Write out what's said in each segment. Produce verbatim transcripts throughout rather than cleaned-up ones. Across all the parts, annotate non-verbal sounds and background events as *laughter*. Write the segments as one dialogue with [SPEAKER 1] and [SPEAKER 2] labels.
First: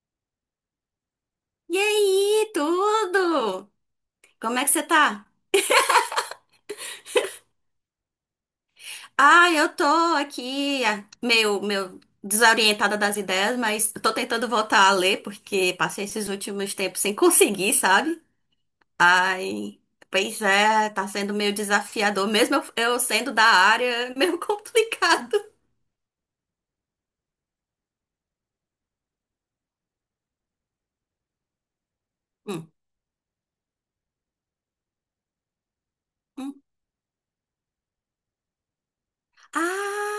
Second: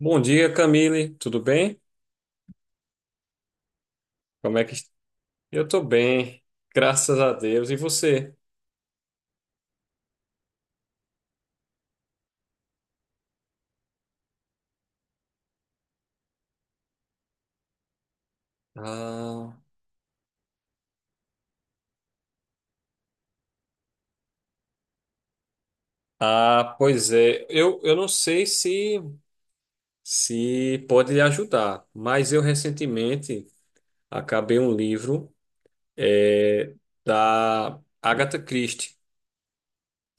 [SPEAKER 1] Bom dia, Camille. Tudo
[SPEAKER 2] E
[SPEAKER 1] bem?
[SPEAKER 2] aí, tudo?
[SPEAKER 1] Como
[SPEAKER 2] Como
[SPEAKER 1] é
[SPEAKER 2] é que
[SPEAKER 1] que...
[SPEAKER 2] você tá?
[SPEAKER 1] Eu tô bem, graças a Deus. E você?
[SPEAKER 2] Ah, eu tô aqui, ah, meio, meio desorientada das ideias, mas tô tentando voltar a ler, porque passei esses últimos tempos sem *laughs* conseguir, sabe?
[SPEAKER 1] Ah,
[SPEAKER 2] Ai, pois é, tá sendo meio desafiador, mesmo eu, eu sendo da área, é meio *laughs* complicado.
[SPEAKER 1] ah, pois é. Eu, eu não sei se, se pode lhe ajudar, mas eu
[SPEAKER 2] Hum,
[SPEAKER 1] recentemente acabei um livro
[SPEAKER 2] hum.
[SPEAKER 1] eh, da Agatha Christie.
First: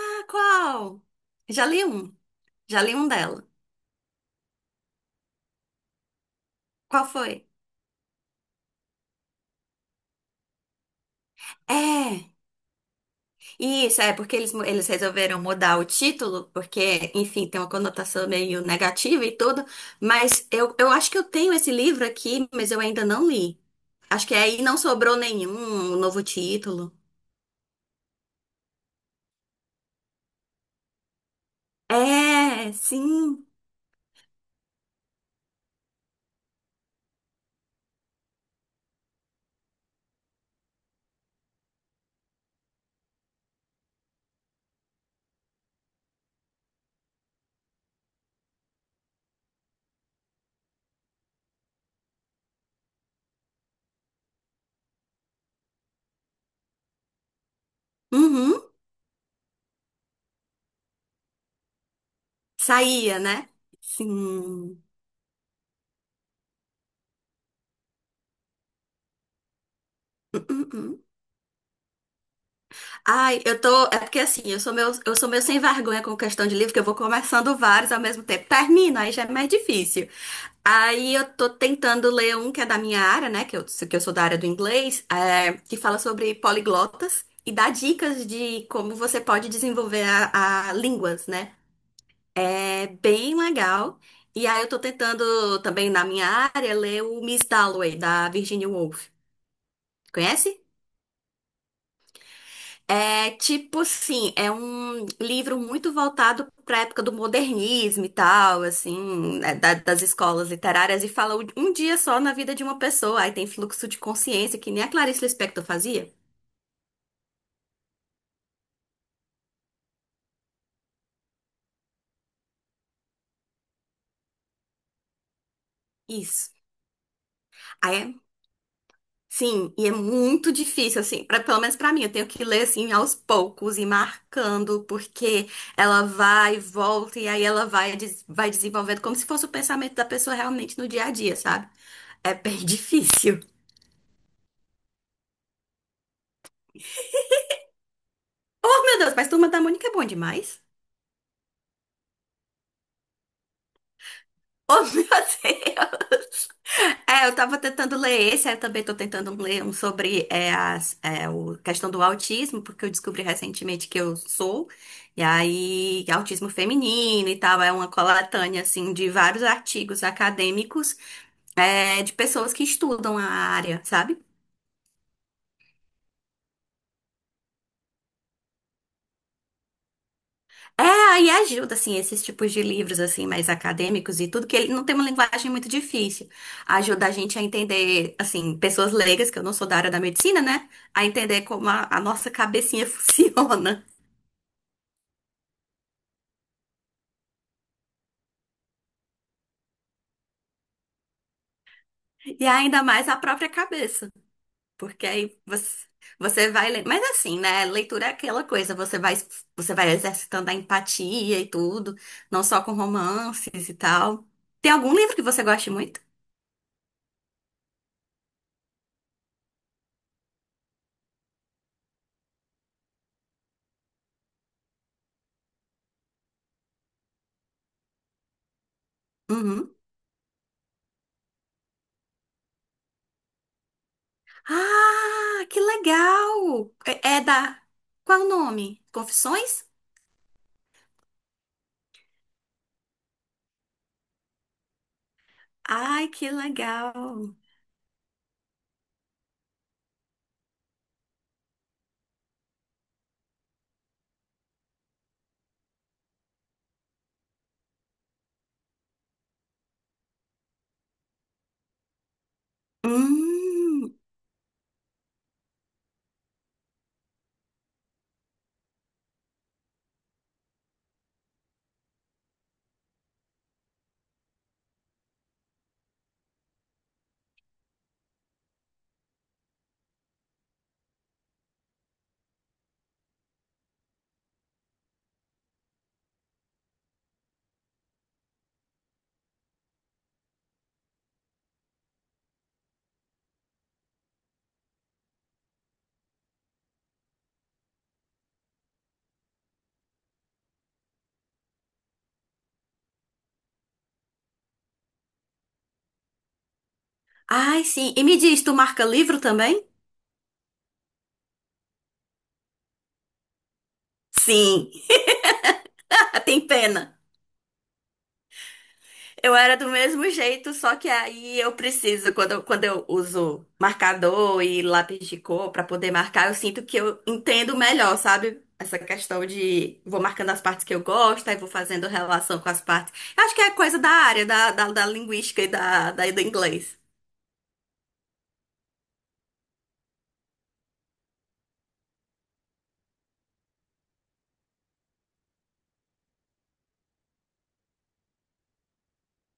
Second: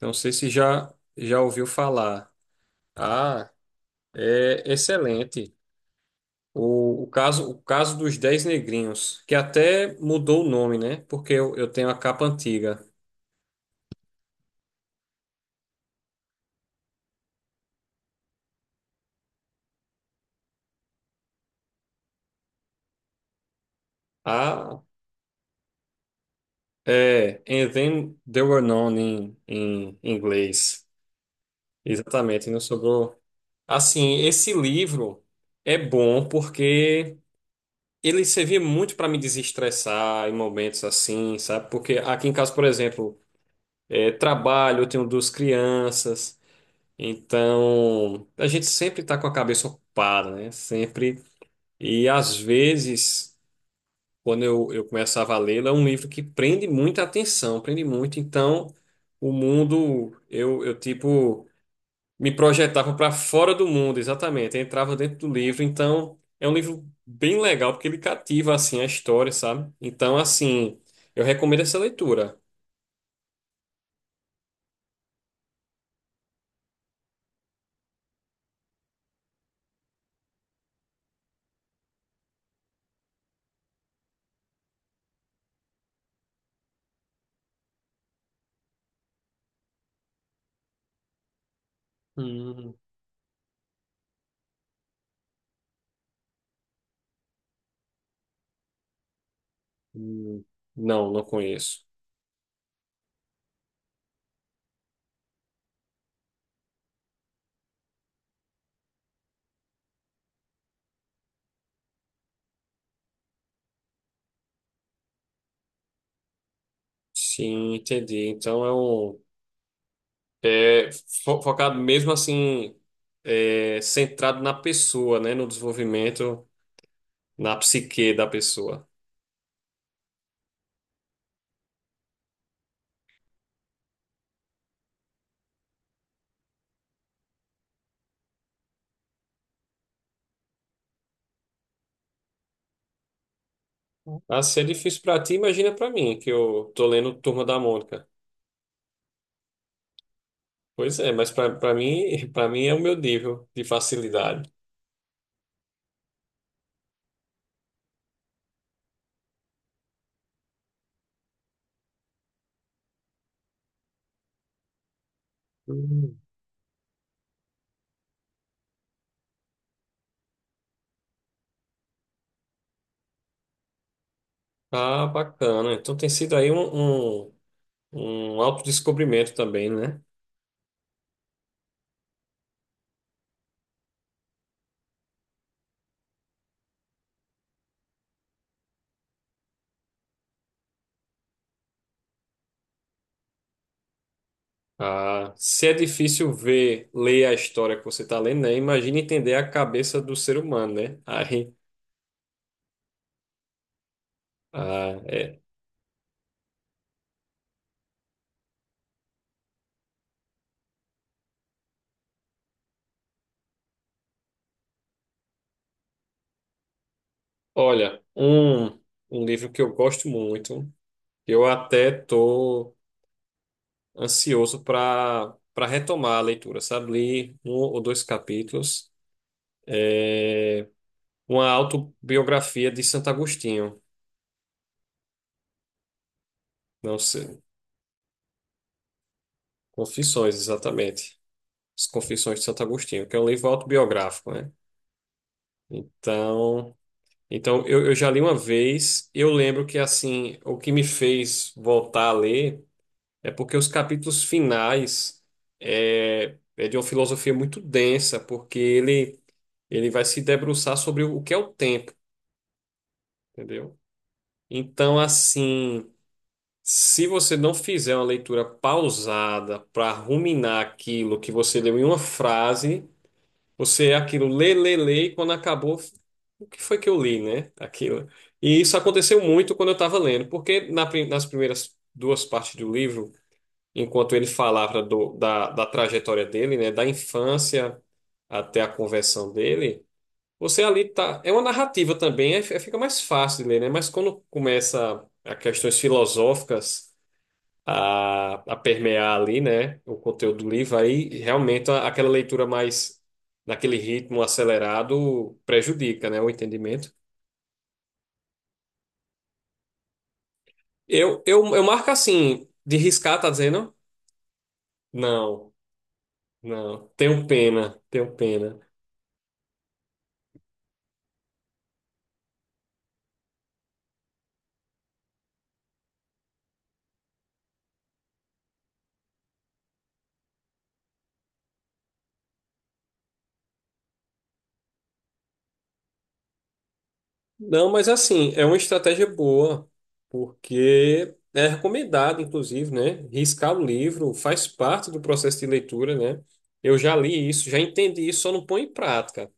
[SPEAKER 1] Não sei se já,
[SPEAKER 2] qual?
[SPEAKER 1] já ouviu
[SPEAKER 2] Já li um,
[SPEAKER 1] falar.
[SPEAKER 2] já li um dela.
[SPEAKER 1] Ah, é excelente. O, o
[SPEAKER 2] Qual foi?
[SPEAKER 1] caso, o caso dos Dez Negrinhos, que até mudou o nome, né? Porque eu, eu tenho a capa
[SPEAKER 2] É.
[SPEAKER 1] antiga.
[SPEAKER 2] Isso, é porque eles, mu- eles resolveram mudar o título, porque, enfim, tem uma conotação meio negativa e tudo, mas eu, eu acho que eu tenho esse livro aqui, mas eu ainda não li. Acho que aí não
[SPEAKER 1] Ah,
[SPEAKER 2] sobrou nenhum novo título.
[SPEAKER 1] é. And then they were known em em inglês. Exatamente, não
[SPEAKER 2] É,
[SPEAKER 1] sobrou.
[SPEAKER 2] sim.
[SPEAKER 1] Assim, esse livro é bom porque ele servia muito para me desestressar em momentos assim, sabe? Porque aqui em casa, por exemplo, é, trabalho, eu tenho duas crianças, então a gente sempre está com a cabeça ocupada, né? Sempre. E às vezes. Quando eu, eu começava a lê-lo, é um livro que prende muita atenção, prende muito.
[SPEAKER 2] Uhum.
[SPEAKER 1] Então, o mundo, eu, eu tipo, me projetava para
[SPEAKER 2] Saía, né?
[SPEAKER 1] fora do mundo, exatamente. Eu
[SPEAKER 2] Sim.
[SPEAKER 1] entrava dentro do livro. Então, é um livro bem legal, porque ele cativa, assim, a história, sabe? Então,
[SPEAKER 2] Hum, hum,
[SPEAKER 1] assim,
[SPEAKER 2] hum.
[SPEAKER 1] eu recomendo essa leitura.
[SPEAKER 2] Ai, eu tô. É porque assim, eu sou meu, eu sou meio sem vergonha com questão de livro, que eu vou começando vários ao mesmo tempo. Termino, aí já é mais difícil. Aí eu tô tentando ler um que é da minha área, né? Que eu, que eu sou da área do inglês, é, que fala sobre poliglotas e dá dicas de como você pode desenvolver a, a línguas, né?
[SPEAKER 1] Hum,
[SPEAKER 2] É bem legal. E aí eu tô tentando também na minha área ler o Miss Dalloway, da Virginia Woolf.
[SPEAKER 1] hum.
[SPEAKER 2] Conhece?
[SPEAKER 1] Não, não conheço.
[SPEAKER 2] É tipo assim, é um livro muito voltado para a época do modernismo e tal, assim, né, da- das escolas literárias, e fala um um dia só na vida de uma pessoa. Aí tem fluxo de consciência, que nem a Clarice Lispector fazia.
[SPEAKER 1] Sim, entendi. Então, é um... É fo- focado mesmo, assim, é, centrado na pessoa, né? No desenvolvimento.
[SPEAKER 2] Isso.
[SPEAKER 1] Na
[SPEAKER 2] Aí
[SPEAKER 1] psique
[SPEAKER 2] é,
[SPEAKER 1] da pessoa.
[SPEAKER 2] sim, e é muito difícil, assim, pra, pelo menos pra mim, eu tenho que ler, assim, aos poucos e marcando, porque ela vai e volta, e aí ela vai, des- vai desenvolvendo como se fosse o pensamento da pessoa realmente no dia a dia, sabe? É bem *laughs* difícil.
[SPEAKER 1] Ah, se é difícil pra ti, imagina pra mim, que eu tô lendo Turma da Mônica.
[SPEAKER 2] Oh, meu Deus, mas Turma da Mônica é bom demais.
[SPEAKER 1] Pois é, mas pra pra mim, *laughs* para mim é o meu nível de facilidade.
[SPEAKER 2] Oh, *laughs* meu Deus. É, eu tava tentando ler esse, aí eu também tô tentando ler um sobre é, as, é, o, questão do autismo, porque eu descobri recentemente que eu sou, e aí
[SPEAKER 1] Hum.
[SPEAKER 2] autismo feminino e tal, é uma coletânea, assim, de vários artigos acadêmicos, é, de pessoas que estudam a área, sabe?
[SPEAKER 1] Ah, bacana. Então tem sido aí um, um, um autodescobrimento também, né?
[SPEAKER 2] É, aí ajuda, assim, esses tipos de livros, assim, mais acadêmicos e tudo, que ele não tem uma linguagem muito difícil. Ajuda a gente a entender, assim, pessoas leigas, que eu não sou da área da medicina, né? A entender como a, a nossa cabecinha *laughs* funciona.
[SPEAKER 1] Ah, se é difícil ver, ler a história que você está lendo, né? Imagina entender a cabeça do ser humano, né? Aí,
[SPEAKER 2] E ainda mais a própria cabeça.
[SPEAKER 1] ah,
[SPEAKER 2] Porque aí
[SPEAKER 1] é.
[SPEAKER 2] você, você vai lendo. Mas assim, né? Leitura é aquela coisa, você vai, você vai exercitando a empatia e tudo, não só com romances e tal. Tem algum livro que você goste muito?
[SPEAKER 1] Olha, um, um livro que eu gosto muito, eu até tô ansioso para para retomar a leitura, sabe? Li um ou dois capítulos,
[SPEAKER 2] Uhum.
[SPEAKER 1] uma autobiografia de Santo Agostinho,
[SPEAKER 2] Ah, que legal!
[SPEAKER 1] não
[SPEAKER 2] É, é
[SPEAKER 1] sei,
[SPEAKER 2] da. Qual o nome? Confissões?
[SPEAKER 1] Confissões, exatamente. As Confissões de Santo Agostinho, que é um livro autobiográfico, né?
[SPEAKER 2] Ai, que
[SPEAKER 1] Então,
[SPEAKER 2] legal!
[SPEAKER 1] então eu, eu já li uma vez, eu lembro que assim, o que me fez voltar a ler é porque os capítulos finais é, é de uma filosofia muito densa, porque ele ele vai se debruçar sobre o que é o tempo, entendeu?
[SPEAKER 2] Hum.
[SPEAKER 1] Então, assim, se você não fizer uma leitura pausada para ruminar aquilo que você leu em uma frase, você é aquilo lê, lê, lê, e quando acabou, o que foi que eu li, né? Aquilo. E isso aconteceu muito quando eu estava lendo, porque na prim- nas primeiras duas partes do livro, enquanto ele falava do- da, da trajetória dele, né, da infância até a conversão dele. Você ali tá. É uma narrativa também, é, é, fica mais fácil de ler, né? Mas quando começa a questões filosóficas a, a permear ali, né? O conteúdo do livro, aí realmente a- aquela leitura mais naquele ritmo acelerado prejudica, né? O entendimento.
[SPEAKER 2] Ai, sim. E me diz, tu marca livro também?
[SPEAKER 1] Eu, eu, eu marco assim, de riscar, tá dizendo?
[SPEAKER 2] Sim.
[SPEAKER 1] Não,
[SPEAKER 2] *laughs* Tem
[SPEAKER 1] não.
[SPEAKER 2] pena.
[SPEAKER 1] Tenho pena, tenho pena.
[SPEAKER 2] Eu era do mesmo jeito, só que aí eu preciso, quando, eu- quando eu uso marcador e lápis de cor pra poder marcar, eu sinto que eu entendo melhor, sabe? Essa questão de vou marcando as partes que eu gosto, aí vou fazendo relação com as partes. Eu acho que é coisa da área, da, da, da linguística e da, da, do inglês.
[SPEAKER 1] Não, mas assim, é uma estratégia boa, porque é recomendado, inclusive, né? Riscar o livro faz parte do processo de leitura, né? Eu já li isso, já entendi isso, só não põe em prática.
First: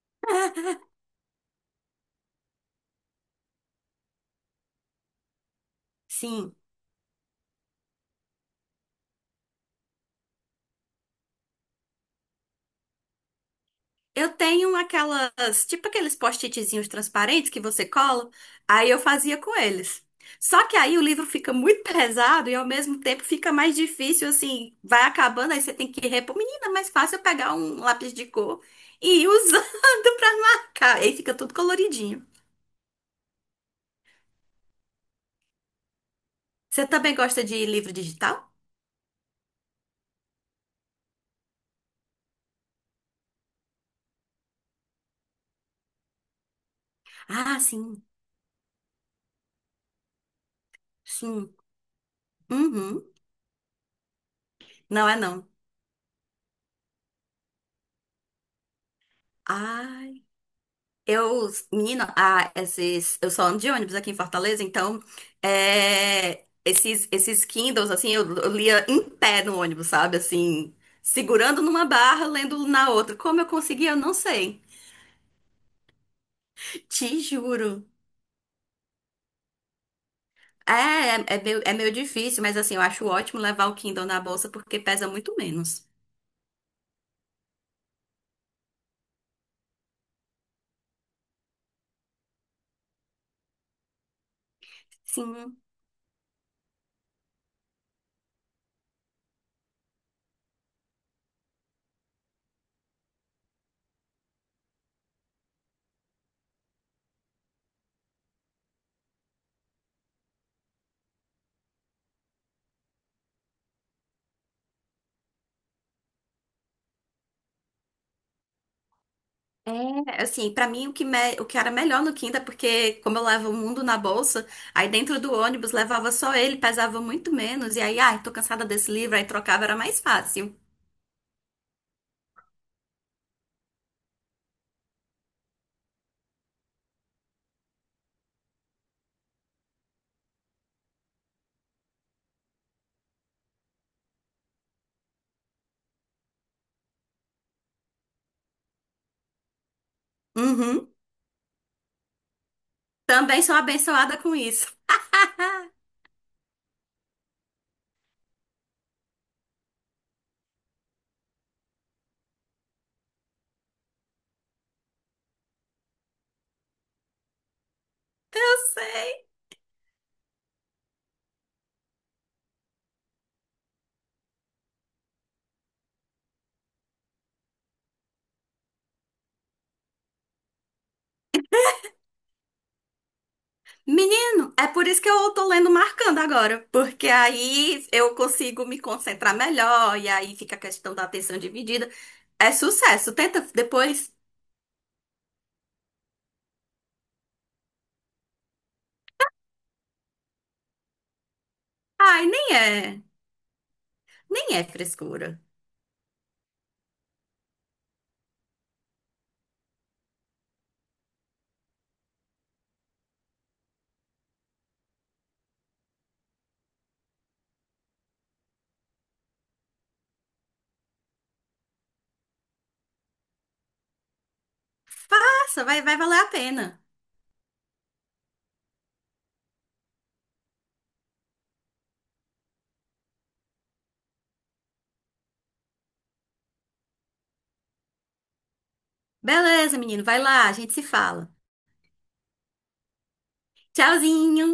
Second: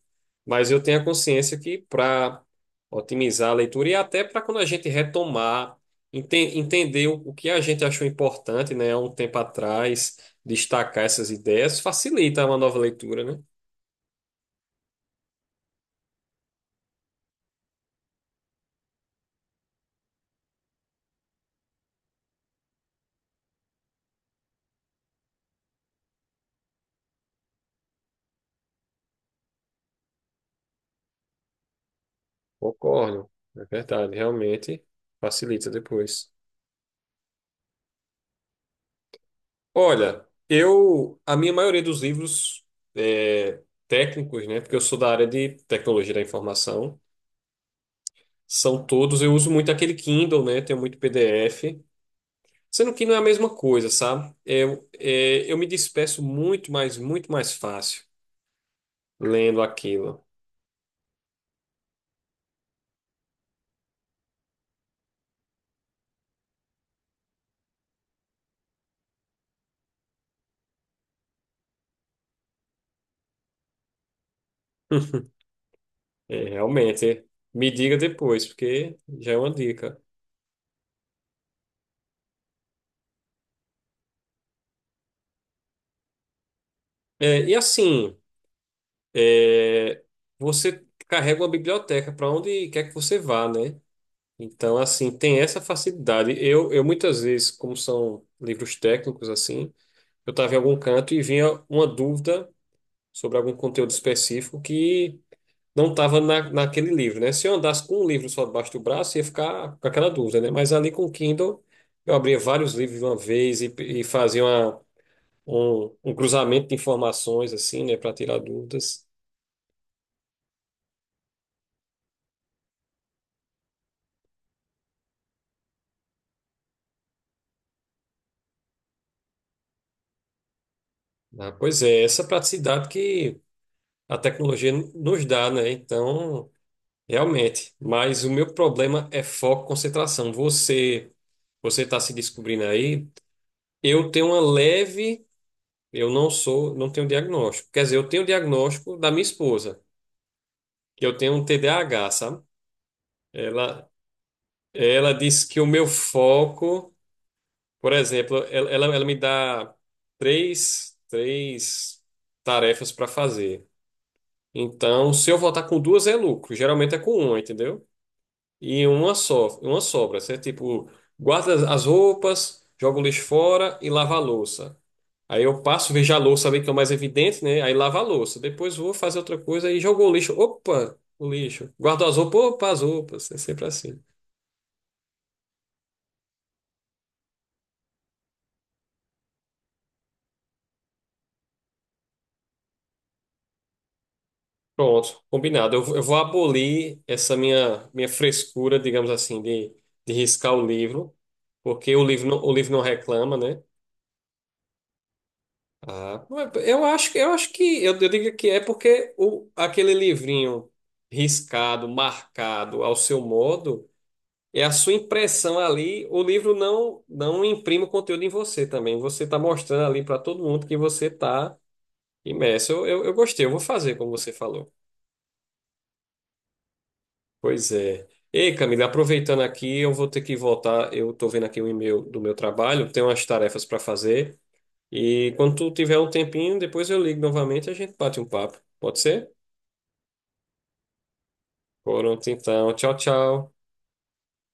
[SPEAKER 1] Mas eu tenho a consciência que para otimizar a leitura e até para quando a gente retomar,
[SPEAKER 2] Sim.
[SPEAKER 1] enten- entender o o que a gente achou importante, né, há um tempo atrás, destacar essas ideias, facilita uma nova leitura, né?
[SPEAKER 2] Eu tenho aquelas, tipo aqueles post-itzinhos transparentes que você cola, aí eu fazia com eles. Só que aí o livro fica muito *laughs* pesado e ao mesmo tempo fica mais difícil, assim, vai acabando, aí você tem que repor. Menina, é mais fácil eu pegar um lápis de cor e ir usando *laughs* pra marcar. Aí fica tudo coloridinho.
[SPEAKER 1] Concordo, é verdade, realmente facilita depois.
[SPEAKER 2] Você também gosta de livro digital?
[SPEAKER 1] Olha, eu, a minha maioria dos livros é, técnicos, né, porque eu sou da área de tecnologia da informação,
[SPEAKER 2] Ah, sim,
[SPEAKER 1] são todos, eu uso muito aquele Kindle, né, tenho muito
[SPEAKER 2] sim.
[SPEAKER 1] P D F, sendo que
[SPEAKER 2] Uhum.
[SPEAKER 1] não é a mesma coisa, sabe? Eu,
[SPEAKER 2] Não é não.
[SPEAKER 1] é, eu me disperso muito mais, muito mais fácil lendo
[SPEAKER 2] Ah.
[SPEAKER 1] aquilo.
[SPEAKER 2] Eu, menina, ah, esses, eu só ando de ônibus aqui em Fortaleza, então é, esses, esses Kindles, assim, eu, eu lia em pé no ônibus, sabe? Assim, segurando numa barra, lendo na outra. Como eu conseguia, eu não sei.
[SPEAKER 1] *laughs* É,
[SPEAKER 2] Te
[SPEAKER 1] realmente, me
[SPEAKER 2] juro.
[SPEAKER 1] diga depois, porque já é uma dica.
[SPEAKER 2] É, é, é meio, é meio difícil, mas assim, eu acho ótimo levar o Kindle na bolsa porque pesa muito menos.
[SPEAKER 1] É, e assim, é, você carrega uma biblioteca para onde quer que você vá, né? Então, assim, tem
[SPEAKER 2] Sim.
[SPEAKER 1] essa facilidade. Eu, eu muitas vezes, como são livros técnicos, assim, eu estava em algum canto e vinha uma dúvida sobre algum conteúdo específico que não estava na, naquele livro, né? Se eu andasse com um livro só debaixo do braço, ia ficar com aquela dúvida, né? Mas ali com o Kindle, eu abria vários livros de uma vez e, e fazia uma, um, um cruzamento de informações, assim, né, para tirar dúvidas.
[SPEAKER 2] É, assim, pra mim o que, me- o que era melhor no Kindle é porque, como eu levo o mundo na bolsa, aí dentro do ônibus levava só ele, pesava muito menos, e aí, ai, tô cansada desse livro, aí trocava, era mais fácil.
[SPEAKER 1] Ah, pois é, essa praticidade que a tecnologia nos dá, né? Então. Realmente, mas o meu problema é foco, concentração. Você, você está se descobrindo aí. Eu tenho uma leve, eu não sou, não tenho diagnóstico. Quer dizer, eu tenho o diagnóstico da minha esposa,
[SPEAKER 2] Uhum.
[SPEAKER 1] que eu tenho um T D A H, sabe?
[SPEAKER 2] Também sou
[SPEAKER 1] Ela,
[SPEAKER 2] abençoada com isso. *laughs*
[SPEAKER 1] ela disse que o meu foco, por exemplo, ela, ela, ela me dá três, três tarefas para fazer. Então, se eu voltar com duas é lucro. Geralmente é com uma, entendeu?
[SPEAKER 2] Eu
[SPEAKER 1] E uma
[SPEAKER 2] sei.
[SPEAKER 1] só, uma sobra. Você, tipo, guarda as as roupas, joga o lixo fora e lava a louça. Aí eu passo, vejo a louça ali que é o mais evidente, né? Aí lavo a louça. Depois vou fazer outra coisa e jogo o lixo. Opa, o lixo. Guardo as roupas, opa, as roupas. É sempre assim.
[SPEAKER 2] Menino, é por isso que eu tô lendo marcando agora, porque aí eu consigo me concentrar melhor, e aí fica a questão da atenção dividida. É sucesso, tenta depois.
[SPEAKER 1] Pronto, combinado. Eu, vou- eu vou abolir essa minha, minha frescura, digamos assim, de, de riscar o livro, porque o
[SPEAKER 2] Ai,
[SPEAKER 1] livro não, o
[SPEAKER 2] nem
[SPEAKER 1] livro não
[SPEAKER 2] é,
[SPEAKER 1] reclama, né?
[SPEAKER 2] nem é frescura.
[SPEAKER 1] Ah, não é- eu acho, que- eu acho que eu, eu digo que é porque o, aquele livrinho riscado, marcado ao seu modo, é a sua impressão ali. O livro não não imprime o conteúdo em você também. Você está mostrando ali para todo mundo que você está imerso. Eu, eu, eu gostei, eu vou fazer como você falou.
[SPEAKER 2] Faça, vai, vai valer a pena.
[SPEAKER 1] Pois é. Ei, Camila, aproveitando aqui, eu vou ter que voltar. Eu estou vendo aqui o e-mail do meu trabalho, tenho umas tarefas para fazer. E quando tu tiver um tempinho, depois eu ligo novamente e a gente bate um papo. Pode ser?
[SPEAKER 2] Beleza, menino, vai lá, a gente se fala.
[SPEAKER 1] Por Pronto, então. Tchau, tchau.
[SPEAKER 2] Tchauzinho!